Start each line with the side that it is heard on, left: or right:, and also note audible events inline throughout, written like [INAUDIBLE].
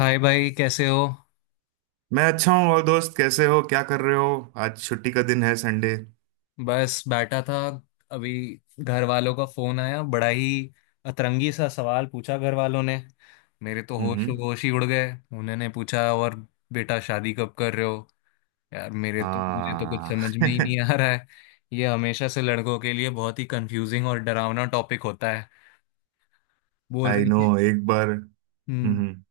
left: हाय भाई, कैसे हो?
right: मैं अच्छा हूँ। और दोस्त कैसे हो, क्या कर रहे हो? आज छुट्टी का दिन है, संडे।
left: बस बैठा था अभी। घर वालों का फोन आया, बड़ा ही अतरंगी सा सवाल पूछा घर वालों ने। मेरे तो होश
right: हम्म।
left: होश ही उड़ गए। उन्होंने पूछा, और बेटा शादी कब कर रहे हो। यार, मेरे तो मुझे तो कुछ
right: हाँ।
left: समझ में ही
right: [LAUGHS]
left: नहीं आ रहा है। ये हमेशा से लड़कों के लिए बहुत ही कंफ्यूजिंग और डरावना टॉपिक होता है, बोल
right: आई
left: रही
right: नो,
left: थी।
right: एक बार।
left: हम्म।
right: हम्म।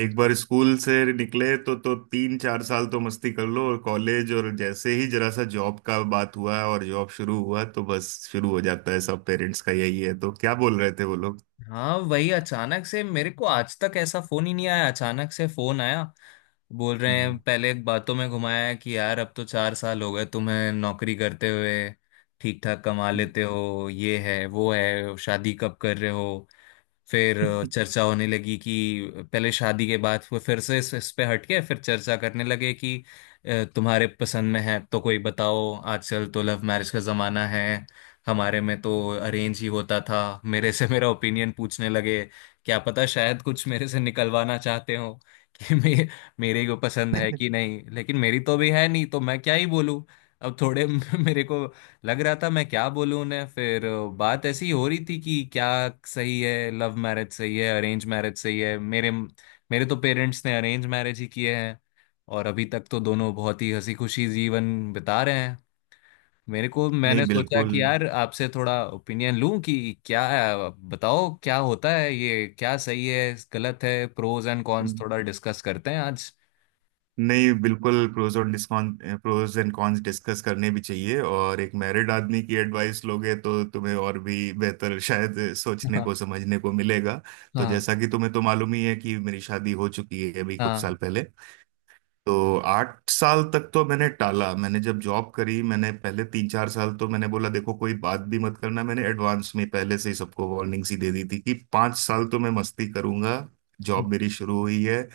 right: एक बार स्कूल से निकले तो तीन चार साल तो मस्ती कर लो और कॉलेज, और जैसे ही जरा सा जॉब का बात हुआ और जॉब शुरू हुआ तो बस शुरू हो जाता है सब। पेरेंट्स का यही है। तो क्या बोल रहे थे वो लोग?
left: हाँ, वही। अचानक से मेरे को आज तक ऐसा फोन ही नहीं आया, अचानक से फोन आया। बोल रहे
right: हम्म।
left: हैं, पहले एक बातों में घुमाया कि यार अब तो 4 साल हो गए तुम्हें नौकरी करते हुए, ठीक ठाक कमा लेते हो, ये है वो है, शादी कब कर रहे हो। फिर
right: [LAUGHS]
left: चर्चा होने लगी कि पहले शादी के बाद, वो फिर से इस पे हटके फिर चर्चा करने लगे कि तुम्हारे पसंद में है तो कोई बताओ, आजकल तो लव मैरिज का जमाना है, हमारे में तो अरेंज ही होता था। मेरे से मेरा ओपिनियन पूछने लगे। क्या पता शायद कुछ मेरे से निकलवाना चाहते हो कि [LAUGHS] मे, मेरे को पसंद है कि नहीं, लेकिन मेरी तो भी है नहीं तो मैं क्या ही बोलूं। अब थोड़े [LAUGHS] मेरे को लग रहा था मैं क्या बोलूं उन्हें। फिर बात ऐसी ही हो रही थी कि क्या सही है, लव मैरिज सही है, अरेंज मैरिज सही है। मेरे मेरे तो पेरेंट्स ने अरेंज मैरिज ही किए हैं, और अभी तक तो दोनों बहुत ही हंसी खुशी जीवन बिता रहे हैं। मेरे को
right: नहीं,
left: मैंने सोचा
right: बिल्कुल।
left: कि यार आपसे थोड़ा ओपिनियन लूं कि क्या, बताओ क्या होता है ये, क्या सही है गलत है, प्रोज एंड कॉन्स थोड़ा डिस्कस करते हैं आज।
right: नहीं बिल्कुल प्रोज और डिस्कॉन प्रोज एंड कॉन्स डिस्कस करने भी चाहिए, और एक मैरिड आदमी की एडवाइस लोगे तो तुम्हें और भी बेहतर शायद
left: [LAUGHS]
right: सोचने
left: हाँ,
right: को समझने को मिलेगा। तो
left: हाँ।
right: जैसा कि तुम्हें तो मालूम ही है कि मेरी शादी हो चुकी है अभी कुछ
left: हाँ।
right: साल पहले। तो 8 साल तक तो मैंने टाला। मैंने जब जॉब करी मैंने पहले तीन चार साल तो मैंने बोला देखो कोई बात भी मत करना, मैंने एडवांस में पहले से ही सबको वार्निंग सी दे दी थी कि 5 साल तो मैं मस्ती करूंगा, जॉब मेरी शुरू हुई है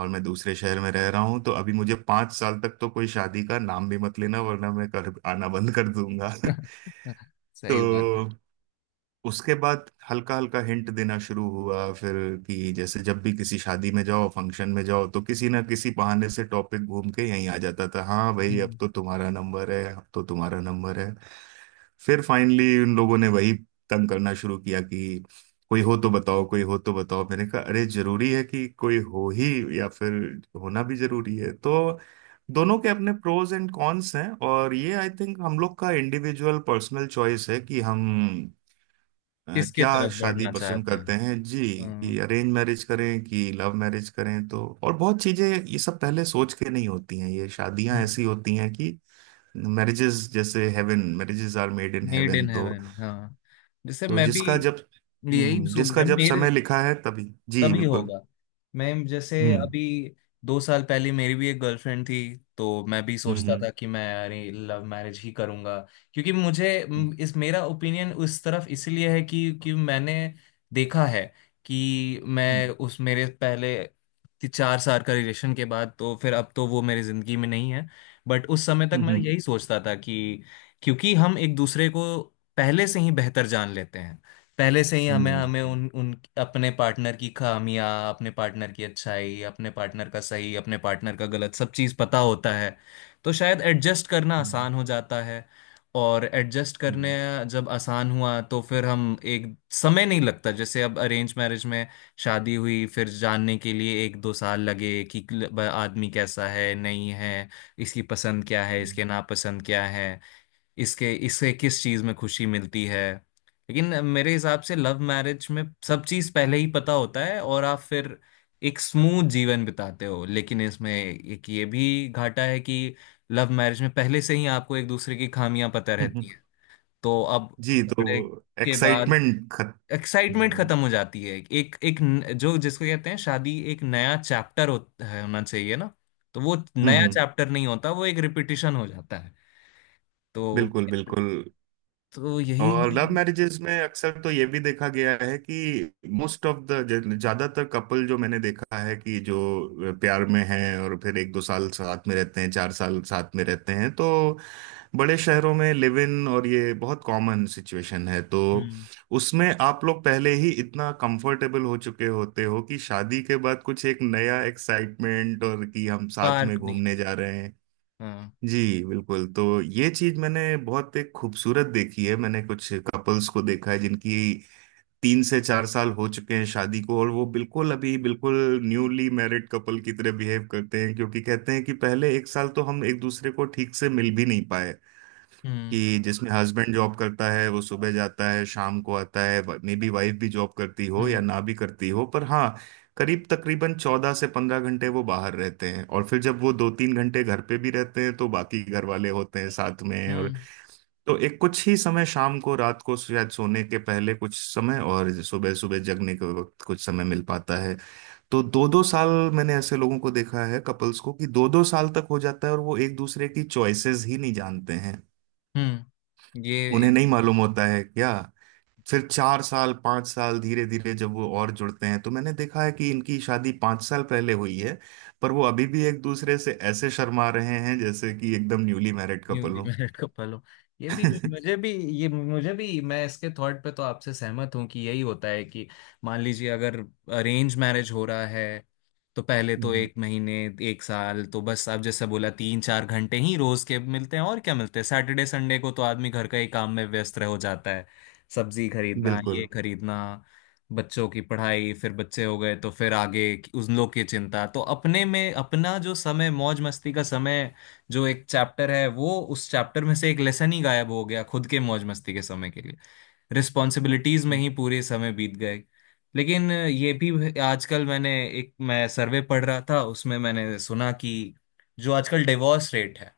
right: और मैं दूसरे शहर में रह रहा हूँ तो अभी मुझे 5 साल तक तो कोई शादी का नाम भी मत लेना वरना मैं कर आना बंद कर दूंगा।
left: [LAUGHS]
right: [LAUGHS]
left: सही बात है।
right: तो उसके बाद हल्का हल्का हिंट देना शुरू हुआ, फिर कि जैसे जब भी किसी शादी में जाओ फंक्शन में जाओ तो किसी ना किसी बहाने से टॉपिक घूम के यहीं आ जाता था, हाँ भाई अब
left: हम्म।
right: तो तुम्हारा नंबर है, अब तो तुम्हारा नंबर है। फिर फाइनली उन लोगों ने वही तंग करना शुरू किया कि कोई हो तो बताओ, कोई हो तो बताओ। मैंने कहा अरे, जरूरी है कि कोई हो ही? या फिर होना भी जरूरी है? तो दोनों के अपने प्रोज एंड कॉन्स हैं, और ये आई थिंक हम लोग का इंडिविजुअल पर्सनल चॉइस है कि हम
left: किसके
right: क्या
left: तरफ
right: शादी
left: बढ़ना
right: पसंद
left: चाहते
right: करते
left: हैं।
right: हैं जी, कि
left: हाँ,
right: अरेंज मैरिज करें कि लव मैरिज करें। तो और बहुत चीजें ये सब पहले सोच के नहीं होती हैं, ये शादियां ऐसी होती हैं कि marriages are made in
left: made
right: heaven.
left: In
right: तो
left: हेवन। हाँ, जैसे
right: तो
left: मैं भी यही सो-
right: जिसका
left: मैं
right: जब
left: मेरे।
right: समय लिखा है तभी। जी
left: तभी
right: बिल्कुल।
left: होगा। मैं जैसे
right: हम्म।
left: अभी 2 साल पहले मेरी भी एक गर्लफ्रेंड थी, तो मैं भी सोचता
right: हम्म।
left: था कि मैं, अरे, लव मैरिज ही करूंगा। क्योंकि मुझे म, इस मेरा ओपिनियन उस तरफ इसलिए है कि मैंने देखा है कि मैं
right: हम्म।
left: उस मेरे पहले ति- 4 साल का रिलेशन के बाद तो फिर अब तो वो मेरी जिंदगी में नहीं है। बट उस समय तक
right: हम्म।
left: मैं
right: हम्म।
left: यही सोचता था कि क्योंकि हम एक दूसरे को पहले से ही बेहतर जान लेते हैं, पहले से ही हमें
right: हम्म।
left: हमें उन उन अपने पार्टनर की खामियां, अपने पार्टनर की अच्छाई, अपने पार्टनर का सही, अपने पार्टनर का गलत, सब चीज़ पता होता है, तो शायद एडजस्ट करना आसान हो जाता है। और एडजस्ट करने
right: हम्म।
left: जब आसान हुआ, तो फिर हम एक समय नहीं लगता। जैसे अब अरेंज मैरिज में शादी हुई, फिर जानने के लिए एक दो साल लगे कि आदमी कैसा है नहीं है, इसकी पसंद क्या है, इसके नापसंद क्या है, इसके इससे किस चीज में खुशी मिलती है। लेकिन मेरे हिसाब से लव मैरिज में सब चीज पहले ही पता होता है, और आप फिर एक स्मूथ जीवन बिताते हो। लेकिन इसमें एक ये भी घाटा है कि लव मैरिज में पहले से ही आपको एक दूसरे की खामियां पता
right: हम्म।
left: रहती
right: हम्म।
left: हैं, तो अब
right: जी। तो
left: झगड़े के बाद
right: एक्साइटमेंट खत
left: एक्साइटमेंट
right: हम्म।
left: खत्म हो जाती है। एक एक न- जो जिसको कहते हैं शादी एक नया चैप्टर होना चाहिए ना। तो वो नया
right: हम्म।
left: चैप्टर नहीं होता, वो एक रिपीटिशन हो जाता है। तो
right: बिल्कुल बिल्कुल।
left: यही।
right: और लव मैरिजेज में अक्सर तो ये भी देखा गया है कि मोस्ट ऑफ द ज्यादातर कपल जो मैंने देखा है कि जो प्यार में हैं और फिर एक दो साल साथ में रहते हैं, चार साल साथ में रहते हैं, तो बड़े शहरों में लिव इन, और ये बहुत कॉमन सिचुएशन है। तो
left: हम्म।
right: उसमें आप लोग पहले ही इतना कंफर्टेबल हो चुके होते हो कि शादी के बाद कुछ एक नया एक्साइटमेंट, और कि हम साथ में
left: पार्क नहीं
right: घूमने
left: पता।
right: जा रहे हैं।
left: हाँ।
right: जी बिल्कुल। तो ये चीज मैंने बहुत एक खूबसूरत देखी है। मैंने कुछ कपल्स को देखा है जिनकी तीन से चार साल हो चुके हैं शादी को, और वो बिल्कुल अभी बिल्कुल न्यूली मैरिड कपल की तरह बिहेव करते हैं, क्योंकि कहते हैं कि पहले एक साल तो हम एक दूसरे को ठीक से मिल भी नहीं पाए।
left: हम्म।
right: कि जिसमें हस्बैंड जॉब करता है वो सुबह जाता है शाम को आता है, मे बी वाइफ भी जॉब करती हो या
left: हम्म।
right: ना भी करती हो, पर हाँ, करीब तकरीबन 14 से 15 घंटे वो बाहर रहते हैं, और फिर जब वो दो तीन घंटे घर पे भी रहते हैं तो बाकी घर वाले होते हैं साथ में, और
left: हम्म।
right: तो एक कुछ ही समय शाम को रात को शायद सोने के पहले कुछ समय, और सुबह सुबह जगने के वक्त कुछ समय मिल पाता है। तो दो दो साल, मैंने ऐसे लोगों को देखा है कपल्स को कि दो दो साल तक हो जाता है और वो एक दूसरे की चॉइसेस ही नहीं जानते हैं,
left: हम्म। ये
right: उन्हें
left: एक
right: नहीं मालूम होता है क्या। फिर चार साल पांच साल धीरे धीरे जब वो और जुड़ते हैं तो मैंने देखा है कि इनकी शादी 5 साल पहले हुई है, पर वो अभी भी एक दूसरे से ऐसे शर्मा रहे हैं जैसे कि एकदम न्यूली मैरिड कपल
left: न्यूली
right: हो। [LAUGHS]
left: मैरिड कपल हो। ये भी
right: हम्म,
left: मुझे भी ये मुझे भी मैं इसके थॉट पे तो आपसे सहमत हूँ कि यही होता है कि मान लीजिए अगर अरेंज मैरिज हो रहा है तो पहले तो एक महीने एक साल तो बस आप जैसे बोला 3-4 घंटे ही रोज के मिलते हैं, और क्या मिलते हैं, सैटरडे संडे को तो आदमी घर का ही काम में व्यस्त रह हो जाता है, सब्जी खरीदना,
right: बिल्कुल।
left: ये खरीदना, बच्चों की पढ़ाई, फिर बच्चे हो गए तो फिर आगे उन लोग की चिंता, तो अपने में अपना जो समय, मौज मस्ती का समय, जो एक चैप्टर है वो, उस चैप्टर में से एक लेसन ही गायब हो गया, खुद के मौज मस्ती के समय के लिए। रिस्पॉन्सिबिलिटीज में
right: हम्म।
left: ही पूरे समय बीत गए। लेकिन ये भी आजकल मैं सर्वे पढ़ रहा था, उसमें मैंने सुना कि जो आजकल डिवोर्स रेट है,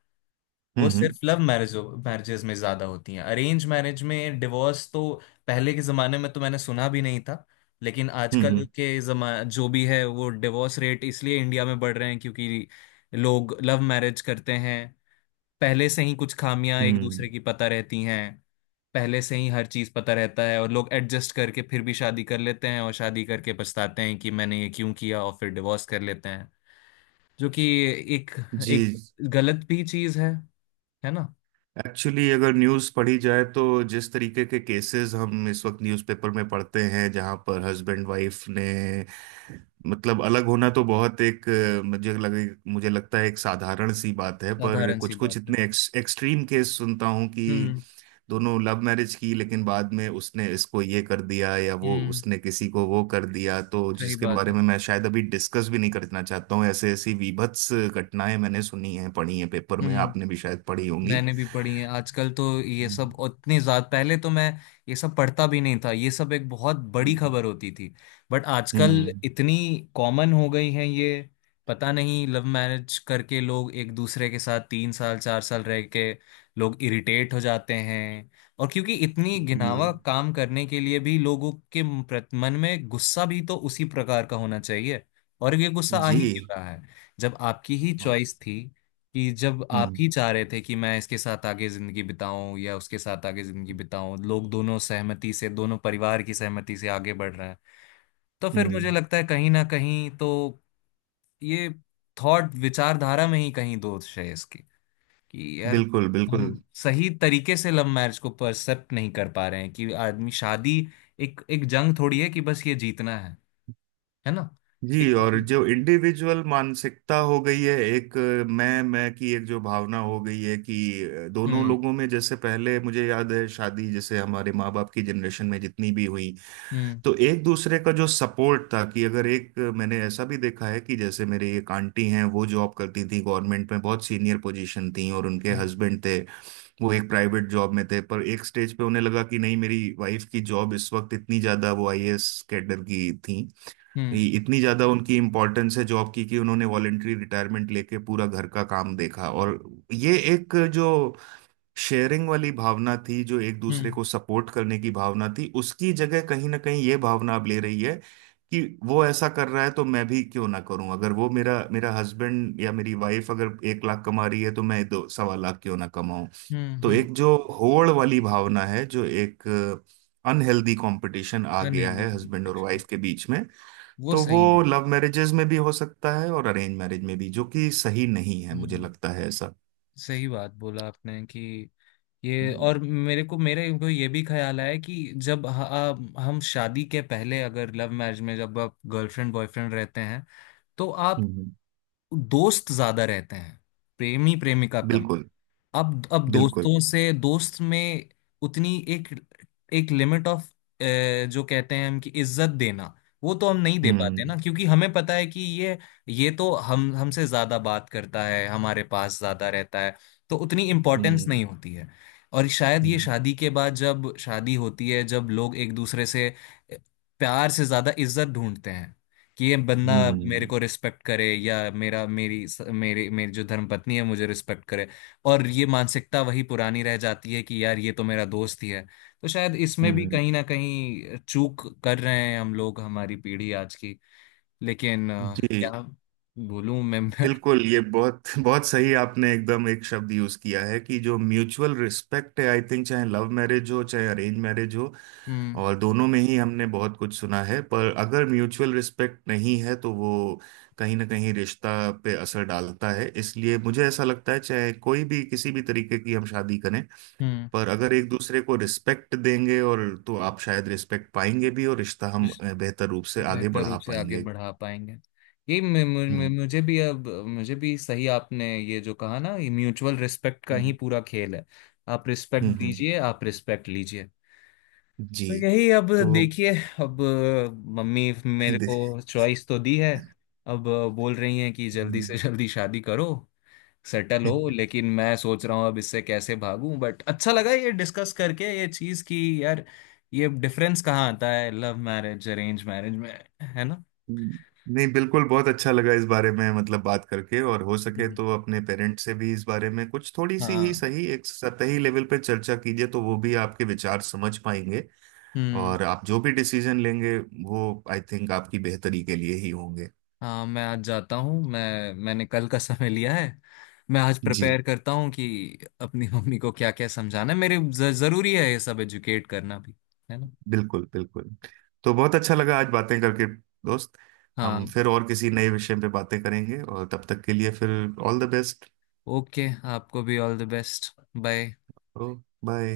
left: वो
right: हम्म।
left: सिर्फ लव मैरिजेस में ज्यादा होती हैं। अरेंज मैरिज में डिवोर्स तो पहले के जमाने में तो मैंने सुना भी नहीं था। लेकिन आजकल
right: हम्म।
left: के जमा जो भी है, वो डिवोर्स रेट इसलिए इंडिया में बढ़ रहे हैं क्योंकि लोग लव मैरिज करते हैं, पहले से ही कुछ खामियां एक
right: हम्म।
left: दूसरे की पता रहती हैं, पहले से ही हर चीज पता रहता है, और लोग एडजस्ट करके फिर भी शादी कर लेते हैं और शादी करके पछताते हैं कि मैंने ये क्यों किया, और फिर डिवोर्स कर लेते हैं। जो कि एक एक
right: जी।
left: गलत भी चीज है ना?
right: एक्चुअली अगर न्यूज़ पढ़ी जाए तो जिस तरीके के केसेस हम इस वक्त न्यूज़पेपर में पढ़ते हैं जहां पर हस्बैंड वाइफ ने मतलब अलग होना तो बहुत एक मुझे लगता है एक साधारण सी बात है, पर
left: साधारण सी
right: कुछ कुछ
left: बात है।
right: इतने एक्सट्रीम केस सुनता हूँ कि
left: हम्म।
right: दोनों लव मैरिज की लेकिन बाद में उसने इसको ये कर दिया या वो
left: हम्म।
right: उसने किसी को वो कर दिया, तो
left: सही
right: जिसके
left: बात
right: बारे
left: है।
right: में मैं शायद अभी डिस्कस भी नहीं करना चाहता हूँ। ऐसे ऐसी बीभत्स घटनाएं मैंने सुनी हैं पढ़ी हैं पेपर में,
left: हम्म।
right: आपने भी शायद पढ़ी होंगी।
left: मैंने भी पढ़ी है। आजकल तो ये सब उतनी ज्यादा, पहले तो मैं ये सब पढ़ता भी नहीं था, ये सब एक बहुत बड़ी
right: हम्म।
left: खबर होती थी। बट आजकल
right: हम्म।
left: इतनी कॉमन हो गई है ये। पता नहीं लव मैरिज करके लोग एक दूसरे के साथ 3 साल 4 साल रह के लोग इरिटेट हो जाते हैं। और क्योंकि इतनी घिनावा
right: जी।
left: काम करने के लिए भी लोगों के मन में गुस्सा भी तो उसी प्रकार का होना चाहिए, और ये गुस्सा आ
right: जी।
left: ही क्यों रहा है जब आपकी ही चॉइस थी, कि जब आप
right: हम्म।
left: ही चाह रहे थे कि मैं इसके साथ आगे जिंदगी बिताऊं या उसके साथ आगे जिंदगी बिताऊं। लोग दोनों सहमति से, दोनों परिवार की सहमति से आगे बढ़ रहे हैं, तो फिर
right: हम्म।
left: मुझे लगता है कहीं ना कहीं तो ये थॉट विचारधारा में ही कहीं दोष है इसकी, कि यार
right: बिल्कुल
left: हम
right: बिल्कुल।
left: सही तरीके से लव मैरिज को परसेप्ट नहीं कर पा रहे हैं, कि आदमी शादी एक एक जंग थोड़ी है, कि बस ये जीतना है ना? एक
right: जी, और जो इंडिविजुअल मानसिकता हो गई है एक मैं की एक जो भावना हो गई है कि दोनों
left: हम्म।
right: लोगों में, जैसे पहले मुझे याद है शादी जैसे हमारे माँ बाप की जनरेशन में जितनी भी हुई,
left: हम्म।
right: तो एक दूसरे का जो सपोर्ट था कि अगर एक मैंने ऐसा भी देखा है कि जैसे मेरे एक आंटी हैं, वो जॉब करती थी गवर्नमेंट में, बहुत सीनियर पोजीशन थी, और उनके
left: हम्म।
right: हस्बैंड थे, वो एक प्राइवेट जॉब में थे, पर एक स्टेज पे उन्हें लगा कि नहीं मेरी वाइफ की जॉब इस वक्त इतनी ज्यादा, वो आईएएस कैडर की थी,
left: हम्म।
right: ये इतनी ज्यादा उनकी इम्पोर्टेंस है जॉब की, कि उन्होंने वॉलेंटरी रिटायरमेंट लेके पूरा घर का काम देखा, और ये एक जो शेयरिंग वाली भावना थी, जो एक दूसरे
left: हम्म।
right: को सपोर्ट करने की भावना थी, उसकी जगह कहीं ना कहीं ये भावना अब ले रही है कि वो ऐसा कर रहा है तो मैं भी क्यों ना करूं, अगर वो मेरा मेरा हस्बैंड या मेरी वाइफ अगर 1 लाख कमा रही है तो मैं दो सवा लाख क्यों ना कमाऊं।
left: हम्म।
right: तो
left: हम्म।
right: एक जो होड़ वाली भावना है, जो एक अनहेल्दी कंपटीशन आ गया
left: अनहेल्दी
right: है हस्बैंड और वाइफ
left: कॉम्पिटिशन,
right: के बीच में,
left: वो
right: तो वो
left: सही नहीं।
right: लव मैरिजेज में भी हो सकता है और अरेंज मैरिज में भी, जो कि सही नहीं है मुझे
left: हम्म।
right: लगता है, ऐसा।
left: सही बात बोला आपने कि ये,
right: हम्म।
left: और मेरे को ये भी ख्याल आया कि जब हम शादी के पहले, अगर लव मैरिज में जब आप गर्लफ्रेंड बॉयफ्रेंड रहते हैं तो आप
right: हम्म।
left: दोस्त ज्यादा रहते हैं, प्रेमी प्रेमिका कम।
right: बिल्कुल
left: अब
right: बिल्कुल।
left: दोस्तों से दोस्त में उतनी एक एक लिमिट ऑफ, जो कहते हैं हम कि इज्जत देना, वो तो हम नहीं दे पाते
right: हम्म।
left: ना, क्योंकि हमें पता है कि ये तो हम हमसे ज्यादा बात करता है, हमारे पास ज्यादा रहता है, तो उतनी इम्पोर्टेंस
right: हम्म।
left: नहीं होती है। और शायद ये
right: हम्म।
left: शादी के बाद, जब शादी होती है, जब लोग एक दूसरे से अ, प्यार से ज्यादा इज्जत ढूंढते हैं, कि ये बंदा
right: हम्म।
left: मेरे को रिस्पेक्ट करे, या मेरा मेरी मेरी मेरी जो धर्मपत्नी है मुझे रिस्पेक्ट करे। और ये मानसिकता वही पुरानी रह जाती है कि यार ये तो मेरा दोस्त ही है। तो शायद इसमें भी
right: हम्म।
left: कहीं ना कहीं चूक कर रहे हैं हम लोग, हमारी पीढ़ी आज की। लेकिन
right: जी।
left: क्या बोलूं मैं। [LAUGHS]
right: बिल्कुल। ये बहुत [LAUGHS] बहुत सही आपने एकदम एक शब्द यूज किया है कि जो म्यूचुअल रिस्पेक्ट है, आई थिंक चाहे लव मैरिज हो चाहे अरेंज मैरिज हो,
left: हम्म।
right: और दोनों में ही हमने बहुत कुछ सुना है, पर अगर म्यूचुअल रिस्पेक्ट नहीं है तो वो कहीं ना कहीं रिश्ता पे असर डालता है, इसलिए मुझे ऐसा लगता है चाहे कोई भी किसी भी तरीके की हम शादी करें,
left: हम्म।
right: पर अगर एक दूसरे को रिस्पेक्ट देंगे और तो आप शायद रिस्पेक्ट पाएंगे भी और रिश्ता हम
left: जिस-
right: बेहतर रूप से आगे
left: बेहतर
right: बढ़ा
left: रूप से आगे
right: पाएंगे।
left: बढ़ा पाएंगे। ये मे- मु- मु-
right: हम्म।
left: मुझे भी अब मुझे भी सही आपने ये जो कहा ना, ये म्यूचुअल रिस्पेक्ट का ही
right: हम्म।
left: पूरा खेल है। आप रिस्पेक्ट
right: हम्म। हम्म।
left: दीजिए, आप रिस्पेक्ट लीजिए।
right: जी।
left: तो यही। अब
right: तो
left: देखिए, अब मम्मी
right: [LAUGHS]
left: मेरे को
right: दे-
left: चॉइस तो दी है, अब बोल रही हैं कि जल्दी
right: हम्म।
left: से जल्दी शादी करो, सेटल हो। लेकिन मैं सोच रहा हूँ अब इससे कैसे भागूं। बट अच्छा लगा ये डिस्कस करके ये चीज़ कि यार ये डिफरेंस कहाँ आता है लव मैरिज अरेंज मैरिज में, है ना?
right: नहीं, बिल्कुल बहुत अच्छा लगा इस बारे में मतलब बात करके, और हो सके
left: हम्म।
right: तो अपने पेरेंट्स से भी इस बारे में कुछ थोड़ी सी ही
left: हाँ।
right: सही एक सतही लेवल पर चर्चा कीजिए तो वो भी आपके विचार समझ पाएंगे।
left: हम्म।
right: और आप जो भी डिसीजन लेंगे वो आई थिंक आपकी बेहतरी के लिए ही होंगे।
left: हाँ। मैं आज जाता हूँ। मैंने कल का समय लिया है। मैं आज
right: जी
left: प्रिपेयर करता हूँ कि अपनी [LAUGHS] मम्मी को क्या क्या समझाना है। जरूरी है ये सब एजुकेट करना भी, है ना?
right: बिल्कुल बिल्कुल। तो बहुत अच्छा लगा आज बातें करके दोस्त।
left: हाँ।
right: हम फिर और किसी नए विषय पे बातें करेंगे, और तब तक के लिए फिर ऑल द बेस्ट।
left: ओके। आपको भी all the best. Bye.
right: Oh. Bye.